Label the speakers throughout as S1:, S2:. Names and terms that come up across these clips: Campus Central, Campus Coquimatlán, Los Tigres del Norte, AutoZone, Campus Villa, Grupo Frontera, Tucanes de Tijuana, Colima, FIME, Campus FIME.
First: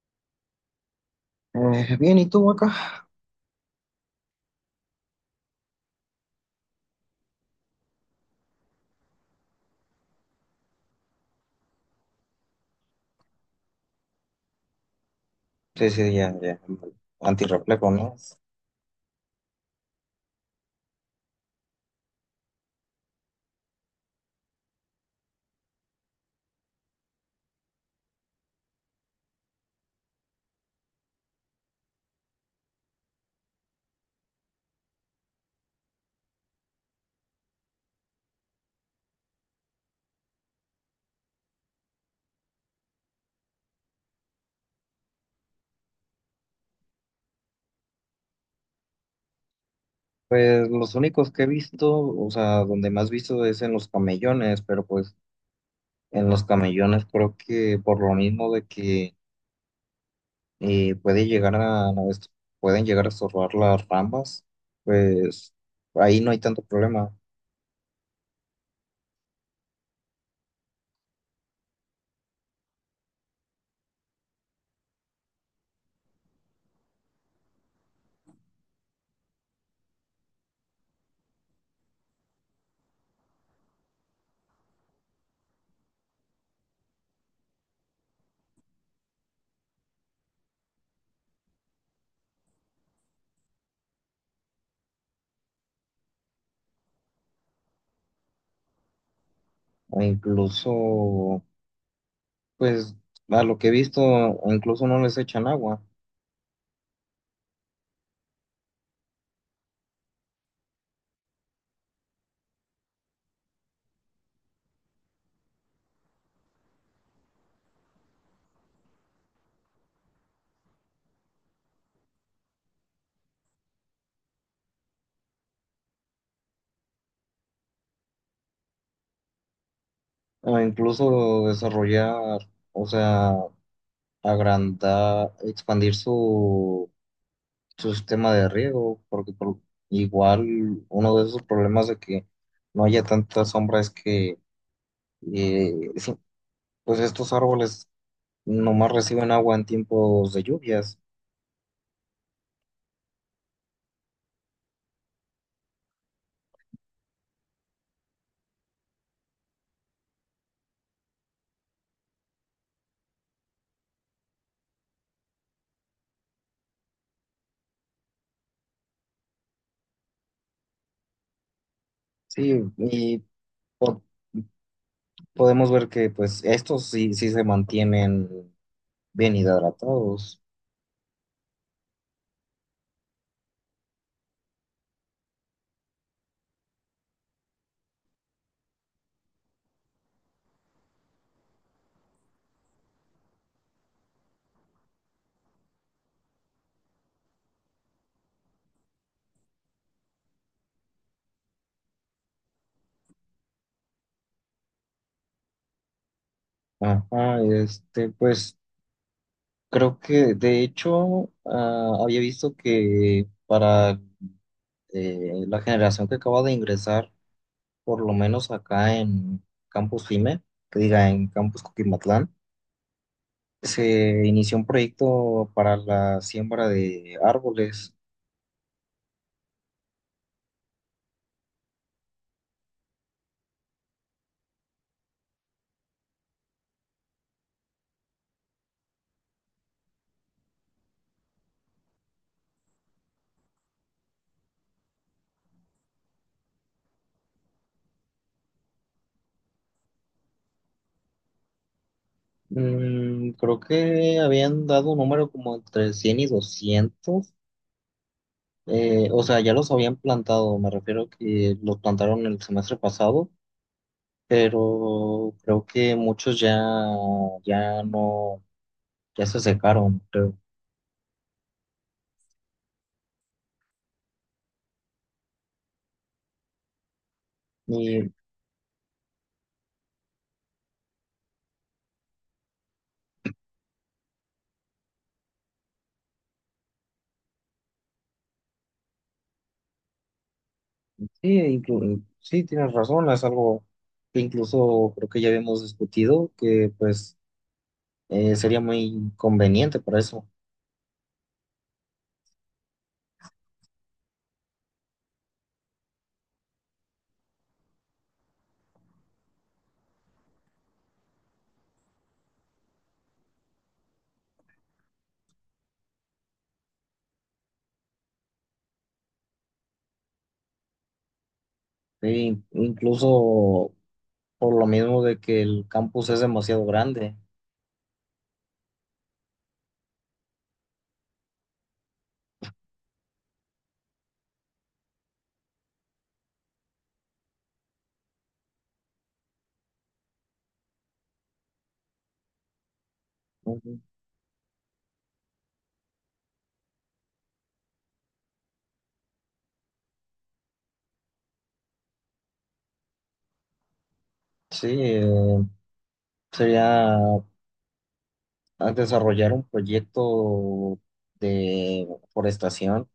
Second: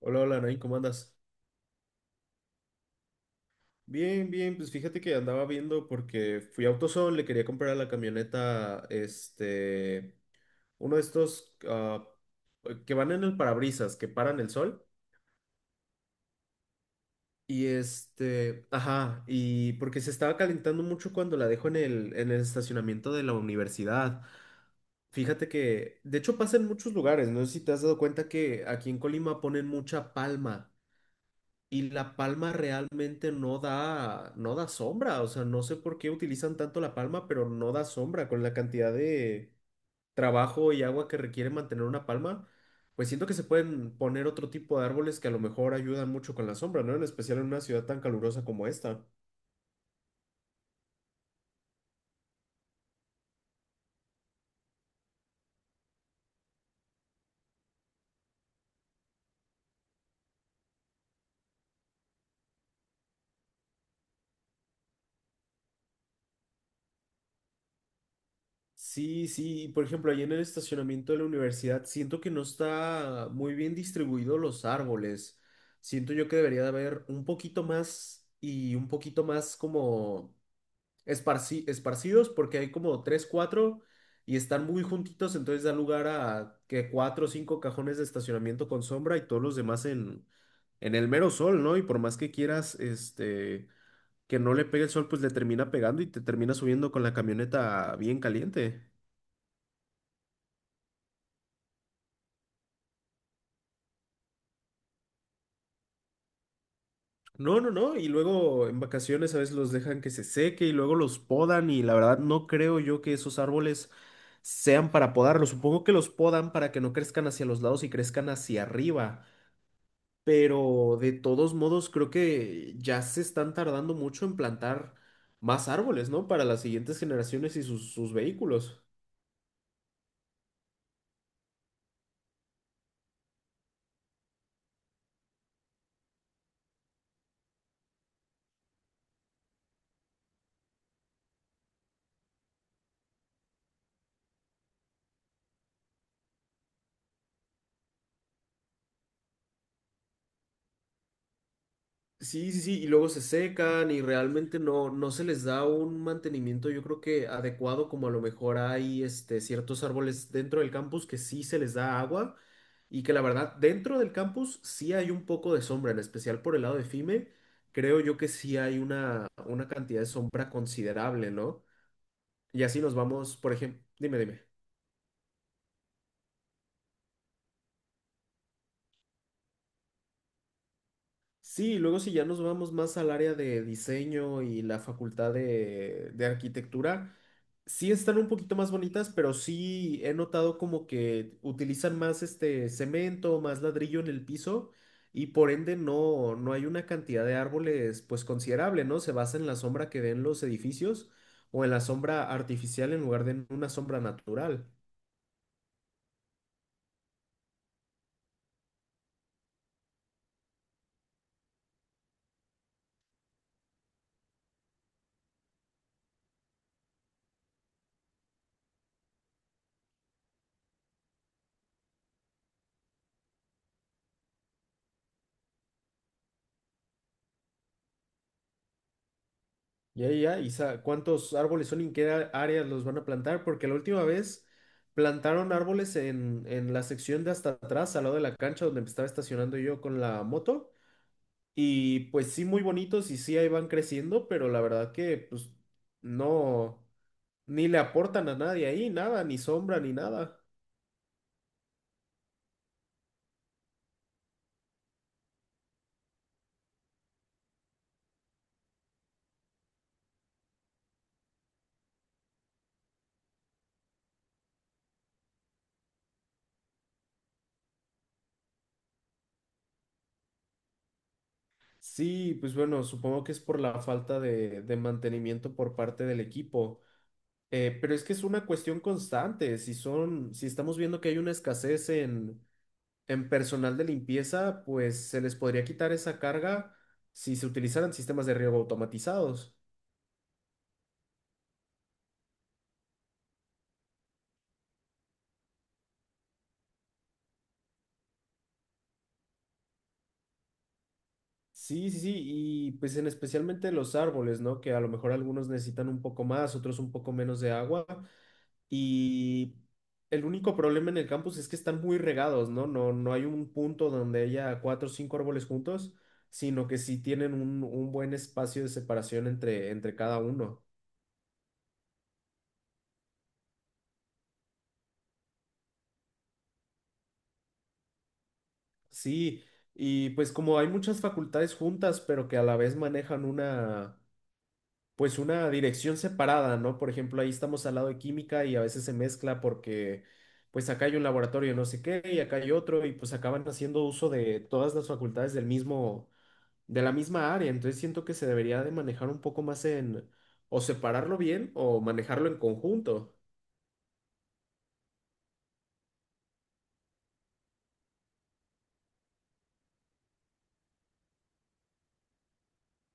S1: Hola, hola, Nain, ¿cómo andas?
S2: Bien, ¿y tú acá?
S1: Bien, bien, pues fíjate que andaba viendo porque fui a AutoZone, le quería comprar a la camioneta, uno de estos que van en el parabrisas, que paran el sol.
S2: Sí, sí, ya, ya. Antirreflejo, ¿no?
S1: Ajá, y porque se estaba calentando mucho cuando la dejo en el estacionamiento de la universidad. Fíjate que, de hecho, pasa en muchos lugares, no sé si te has dado cuenta que aquí en Colima ponen mucha palma. Y la palma realmente no da sombra, o sea, no sé por qué utilizan tanto la palma, pero no da sombra con la cantidad de trabajo y agua que requiere mantener una palma. Pues siento que se pueden poner otro tipo de árboles que a lo mejor ayudan mucho con la sombra, ¿no? En especial en una ciudad tan calurosa como esta.
S2: Pues los únicos que he visto, o sea, donde más visto es en los camellones, pero pues en los camellones creo que por lo mismo de que puede llegar a, no, pueden llegar a estorbar las ramas, pues ahí no hay tanto problema.
S1: Sí, sí, por ejemplo, ahí en el estacionamiento de la universidad siento que no está muy bien distribuido los árboles. Siento yo que debería de haber un poquito más y un poquito más como esparcidos porque hay como tres, cuatro y están muy juntitos, entonces da lugar a que cuatro o cinco cajones de estacionamiento con sombra y todos los demás en el mero sol, ¿no? Y por más que quieras, que no le pegue el sol, pues le termina pegando y te termina subiendo con la camioneta bien caliente.
S2: O incluso, pues a lo que he visto, incluso no les echan agua.
S1: No, no, no, y luego en vacaciones a veces los dejan que se seque y luego los podan y la verdad no creo yo que esos árboles sean para podarlos, supongo que los podan para que no crezcan hacia los lados y crezcan hacia arriba. Pero de todos modos, creo que ya se están tardando mucho en plantar más árboles, ¿no? Para las siguientes generaciones y sus vehículos.
S2: O incluso desarrollar, o sea, agrandar, expandir su, su sistema de riego, porque igual uno de esos problemas de que no haya tanta sombra es que sí, pues estos árboles nomás reciben agua en tiempos de lluvias.
S1: Sí, sí, sí, y luego se secan y realmente no se les da un mantenimiento, yo creo que adecuado, como a lo mejor hay ciertos árboles dentro del campus que sí se les da agua y que la verdad dentro del campus sí hay un poco de sombra, en especial por el lado de FIME, creo yo que sí hay una cantidad de sombra considerable, ¿no?
S2: Sí,
S1: Y así nos
S2: y
S1: vamos, por ejemplo,
S2: po-
S1: dime, dime.
S2: podemos ver que pues estos sí, sí se mantienen bien hidratados.
S1: Sí, luego si ya nos vamos más al área de diseño y la facultad de arquitectura, sí están un poquito más bonitas, pero sí he notado como que utilizan más este cemento, más ladrillo en el piso y por ende no hay una cantidad de árboles pues considerable, ¿no? Se basa en la sombra que den los edificios o en la sombra artificial en lugar de en una sombra natural.
S2: Ajá, este, pues creo que de hecho había visto que para la generación que acaba de ingresar, por lo menos acá en Campus FIME, que diga en Campus Coquimatlán, se inició un proyecto para la siembra de árboles.
S1: Ya, ya, ¿y cuántos árboles son y en qué áreas los van a plantar? Porque la última vez plantaron árboles en, la sección de hasta atrás, al lado de la cancha donde me estaba estacionando yo con la moto. Y pues sí, muy bonitos y sí, ahí van creciendo, pero la verdad que pues no, ni le aportan a nadie ahí, nada, ni sombra, ni nada.
S2: Mm, creo que habían dado un número como entre 100 y 200. O sea, ya los habían plantado, me refiero que los plantaron el semestre pasado, pero creo que muchos ya, ya no, ya se secaron, creo.
S1: Sí, pues bueno, supongo que es por la falta de mantenimiento por parte del equipo. Pero es
S2: Y
S1: que es una cuestión constante. Si estamos viendo que hay una escasez en personal de limpieza, pues se les podría quitar esa carga si se utilizaran sistemas de riego automatizados.
S2: sí, sí, tienes razón, es algo que incluso creo que ya habíamos discutido, que pues sería muy conveniente para eso.
S1: Sí, sí, sí, y pues en especialmente los árboles, ¿no? Que a lo mejor algunos necesitan un poco más, otros un poco menos de agua. Y el único problema en el campus es que están muy regados, ¿no? No, no hay un punto donde haya cuatro o cinco árboles juntos, sino que sí tienen un buen espacio de separación entre, entre cada uno.
S2: Sí, incluso por lo mismo de que el campus es demasiado grande.
S1: Sí, y pues como hay muchas facultades juntas, pero que a la vez manejan pues una dirección separada, ¿no? Por ejemplo, ahí estamos al lado de química y a veces se mezcla porque... Pues acá hay un laboratorio no sé qué y acá hay otro y pues acaban
S2: Ujú.
S1: haciendo uso de todas las facultades del mismo, de la misma área, entonces siento que se debería de manejar un poco más en o separarlo bien o manejarlo en conjunto.
S2: Sí, sería a desarrollar un proyecto de forestación,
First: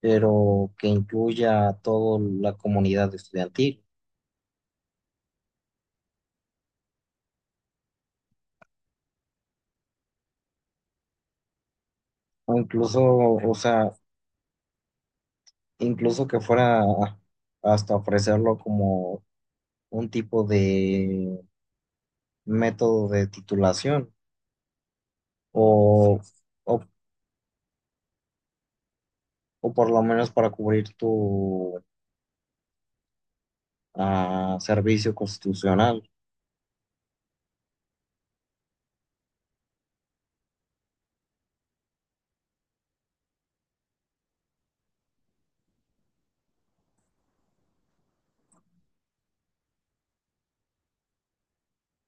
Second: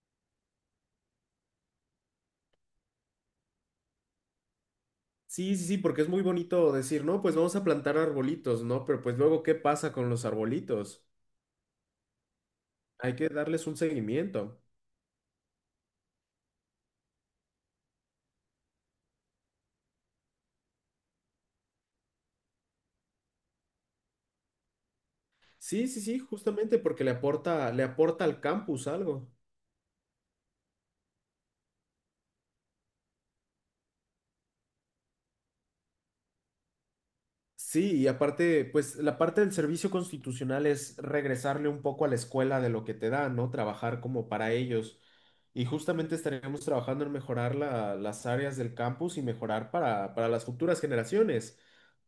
S2: pero que incluya a toda la comunidad estudiantil.
S1: Sí, sí, sí, porque es muy bonito decir, no, pues vamos a plantar arbolitos, ¿no? Pero pues luego, ¿qué pasa con los arbolitos?
S2: O incluso,
S1: Hay que
S2: o
S1: darles un
S2: sea,
S1: seguimiento.
S2: incluso que fuera hasta ofrecerlo como un tipo de método de titulación
S1: Sí, sí,
S2: o,
S1: sí, justamente
S2: o,
S1: porque le aporta al campus algo.
S2: o por lo menos para cubrir tu servicio constitucional.
S1: Sí, y aparte, pues la parte del servicio constitucional es regresarle un poco a la escuela de lo que te da, ¿no? Trabajar como para ellos. Y justamente estaríamos trabajando en mejorar las áreas del campus y mejorar para las futuras generaciones,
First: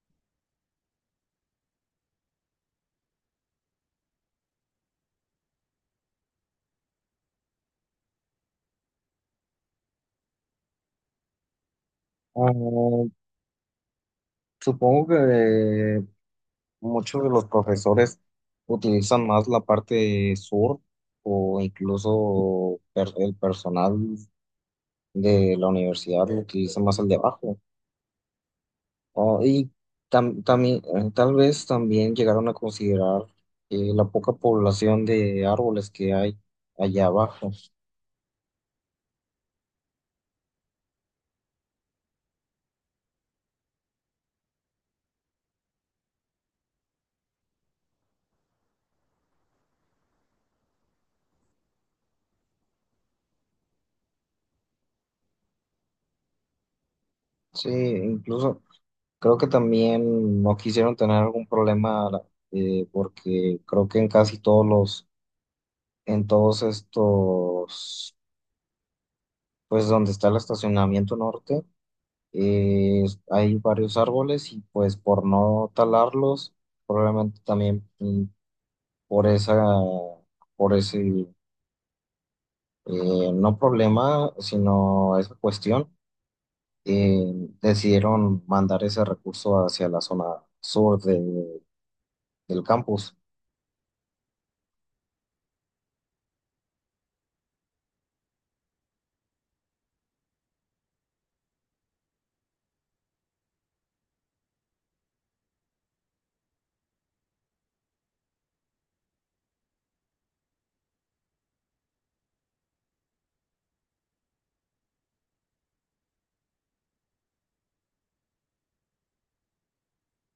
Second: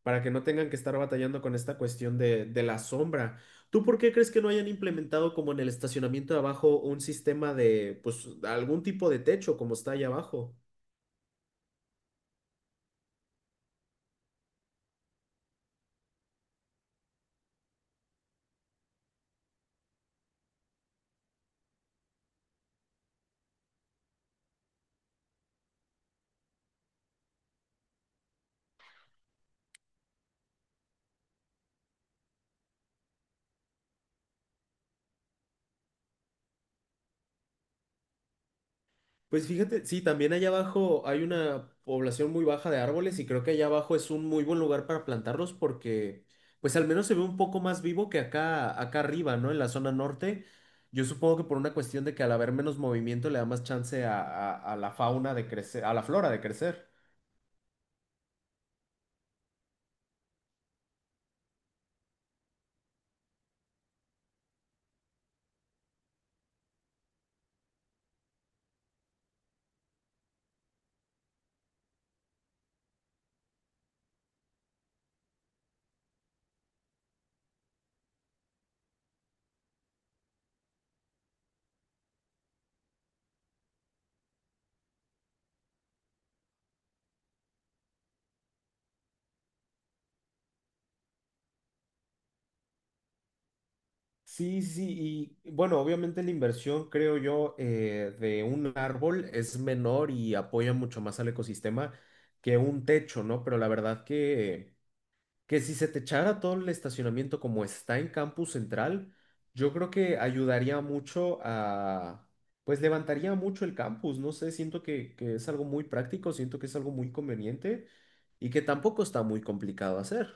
S1: para que no tengan que estar batallando con esta cuestión de la sombra. ¿Tú por qué crees que no hayan implementado como en el estacionamiento de abajo un sistema de, pues, algún tipo de techo como está ahí abajo?
S2: Ah, supongo que muchos de los profesores utilizan más la parte sur o incluso el personal de la universidad lo utiliza más el de abajo. Oh, y también, tal vez también llegaron a considerar la poca población de árboles que hay allá abajo.
S1: Pues fíjate, sí, también allá abajo hay una población muy baja de árboles y creo que allá abajo es un muy buen lugar para plantarlos porque pues al menos se ve un poco más vivo que acá arriba, ¿no? En la zona norte. Yo supongo que por una cuestión de que al haber menos movimiento le da más chance a, a la fauna de crecer, a la flora de crecer.
S2: Sí, incluso creo que también no quisieron tener algún problema porque creo que en casi todos los, en todos estos, pues donde está el estacionamiento norte, eh, hay varios árboles y pues por no talarlos, probablemente también por esa, por ese no problema, sino esa cuestión, eh, decidieron mandar ese recurso hacia la zona sur del campus.
S1: Sí, sí, sí, y bueno, obviamente la inversión, creo yo, de un árbol es menor y apoya mucho más al ecosistema que un techo, ¿no? Pero la verdad que si se te echara todo el estacionamiento como está en Campus Central, yo creo que ayudaría mucho a, pues levantaría mucho el campus, no sé, siento que es algo muy práctico, siento que es algo muy conveniente y que tampoco está muy complicado hacer.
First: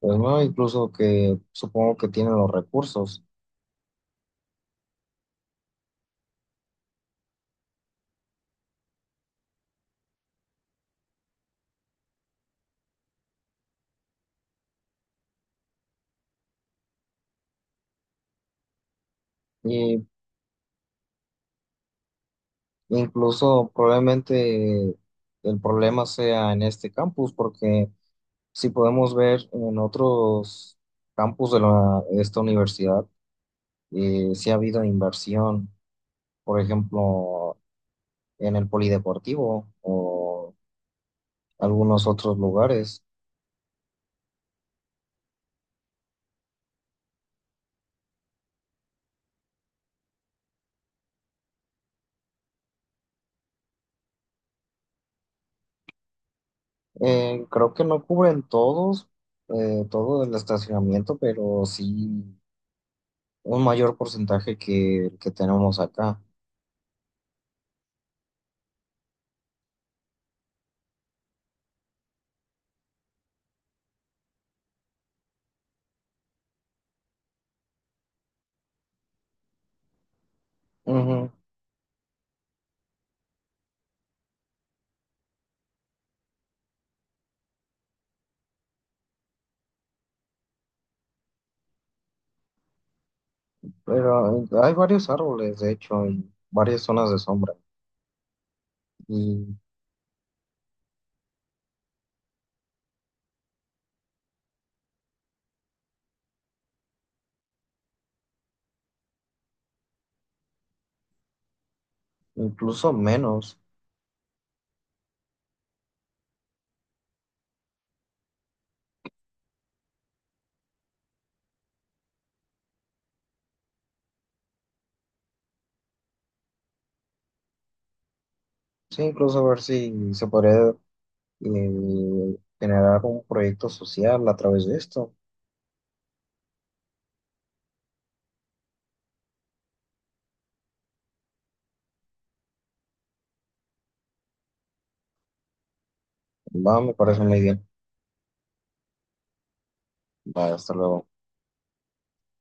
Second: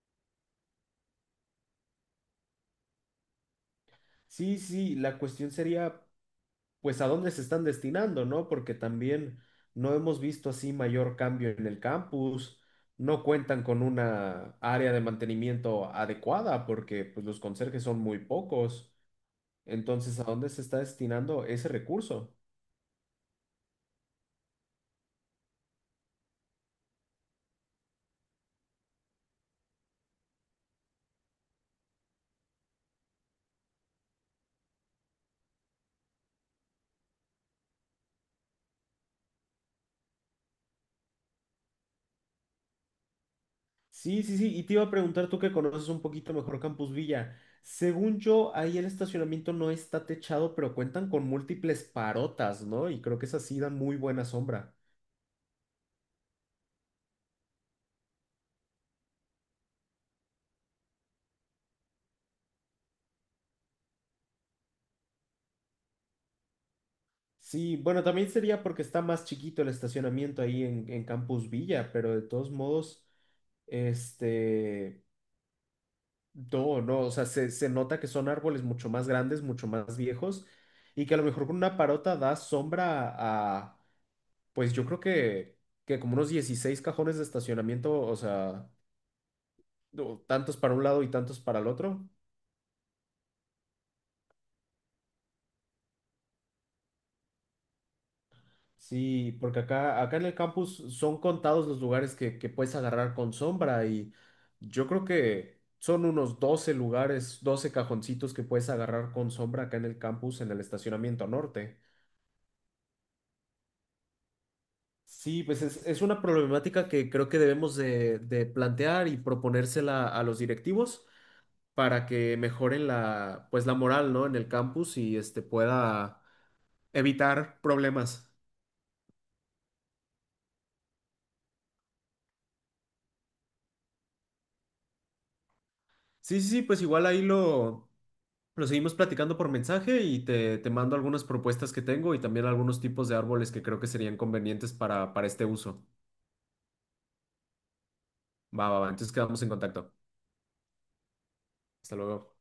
S2: Pues, ¿no? Incluso que supongo que tienen los recursos
S1: Sí, sí, la cuestión sería, pues, a dónde se están destinando, ¿no? Porque también no hemos visto así mayor cambio en el campus. No cuentan con una área de mantenimiento adecuada porque pues, los conserjes son muy pocos.
S2: y
S1: Entonces, ¿a dónde se está destinando ese recurso?
S2: incluso probablemente el problema sea en este campus porque si podemos ver en otros campus de esta universidad, si ha habido inversión, por ejemplo, en el polideportivo o algunos otros lugares.
S1: Sí, sí, sí. Y te iba a preguntar tú que conoces un poquito mejor Campus Villa. Según yo, ahí el estacionamiento no está techado, pero cuentan con múltiples parotas, ¿no? Y creo que esas sí dan muy buena sombra.
S2: Creo que no cubren todos, todo el estacionamiento, pero sí un mayor porcentaje que el que tenemos acá.
S1: Sí, bueno, también sería porque está más chiquito el estacionamiento ahí en, Campus Villa, pero de todos modos, este, no, no, o sea, se nota que son árboles mucho más grandes, mucho más viejos, y que a lo
S2: Ujú.
S1: mejor con una parota da sombra a, pues yo creo que como unos 16 cajones de estacionamiento, o sea, no, tantos para un lado y tantos para el otro.
S2: Pero hay varios árboles, de hecho, y varias zonas de sombra,
S1: Sí,
S2: y
S1: porque acá en el campus son contados los lugares que puedes agarrar con sombra y yo creo que son unos 12 lugares, 12 cajoncitos que puedes agarrar con sombra acá en el campus en el estacionamiento norte.
S2: incluso menos.
S1: Sí, pues es una problemática que creo que debemos de plantear y proponérsela a los directivos para que mejoren pues la moral, ¿no? En el campus y este pueda evitar problemas.
S2: Sí, incluso a ver si se podría generar un proyecto social a través de esto.
S1: Sí, sí, sí, pues igual ahí lo seguimos platicando por mensaje y te mando algunas propuestas que tengo y también algunos tipos de árboles que creo que serían convenientes para, este uso.
S2: Va, me parece muy bien.
S1: Va, va, va. Entonces quedamos en contacto.
S2: Va, hasta luego.
S1: Hasta luego.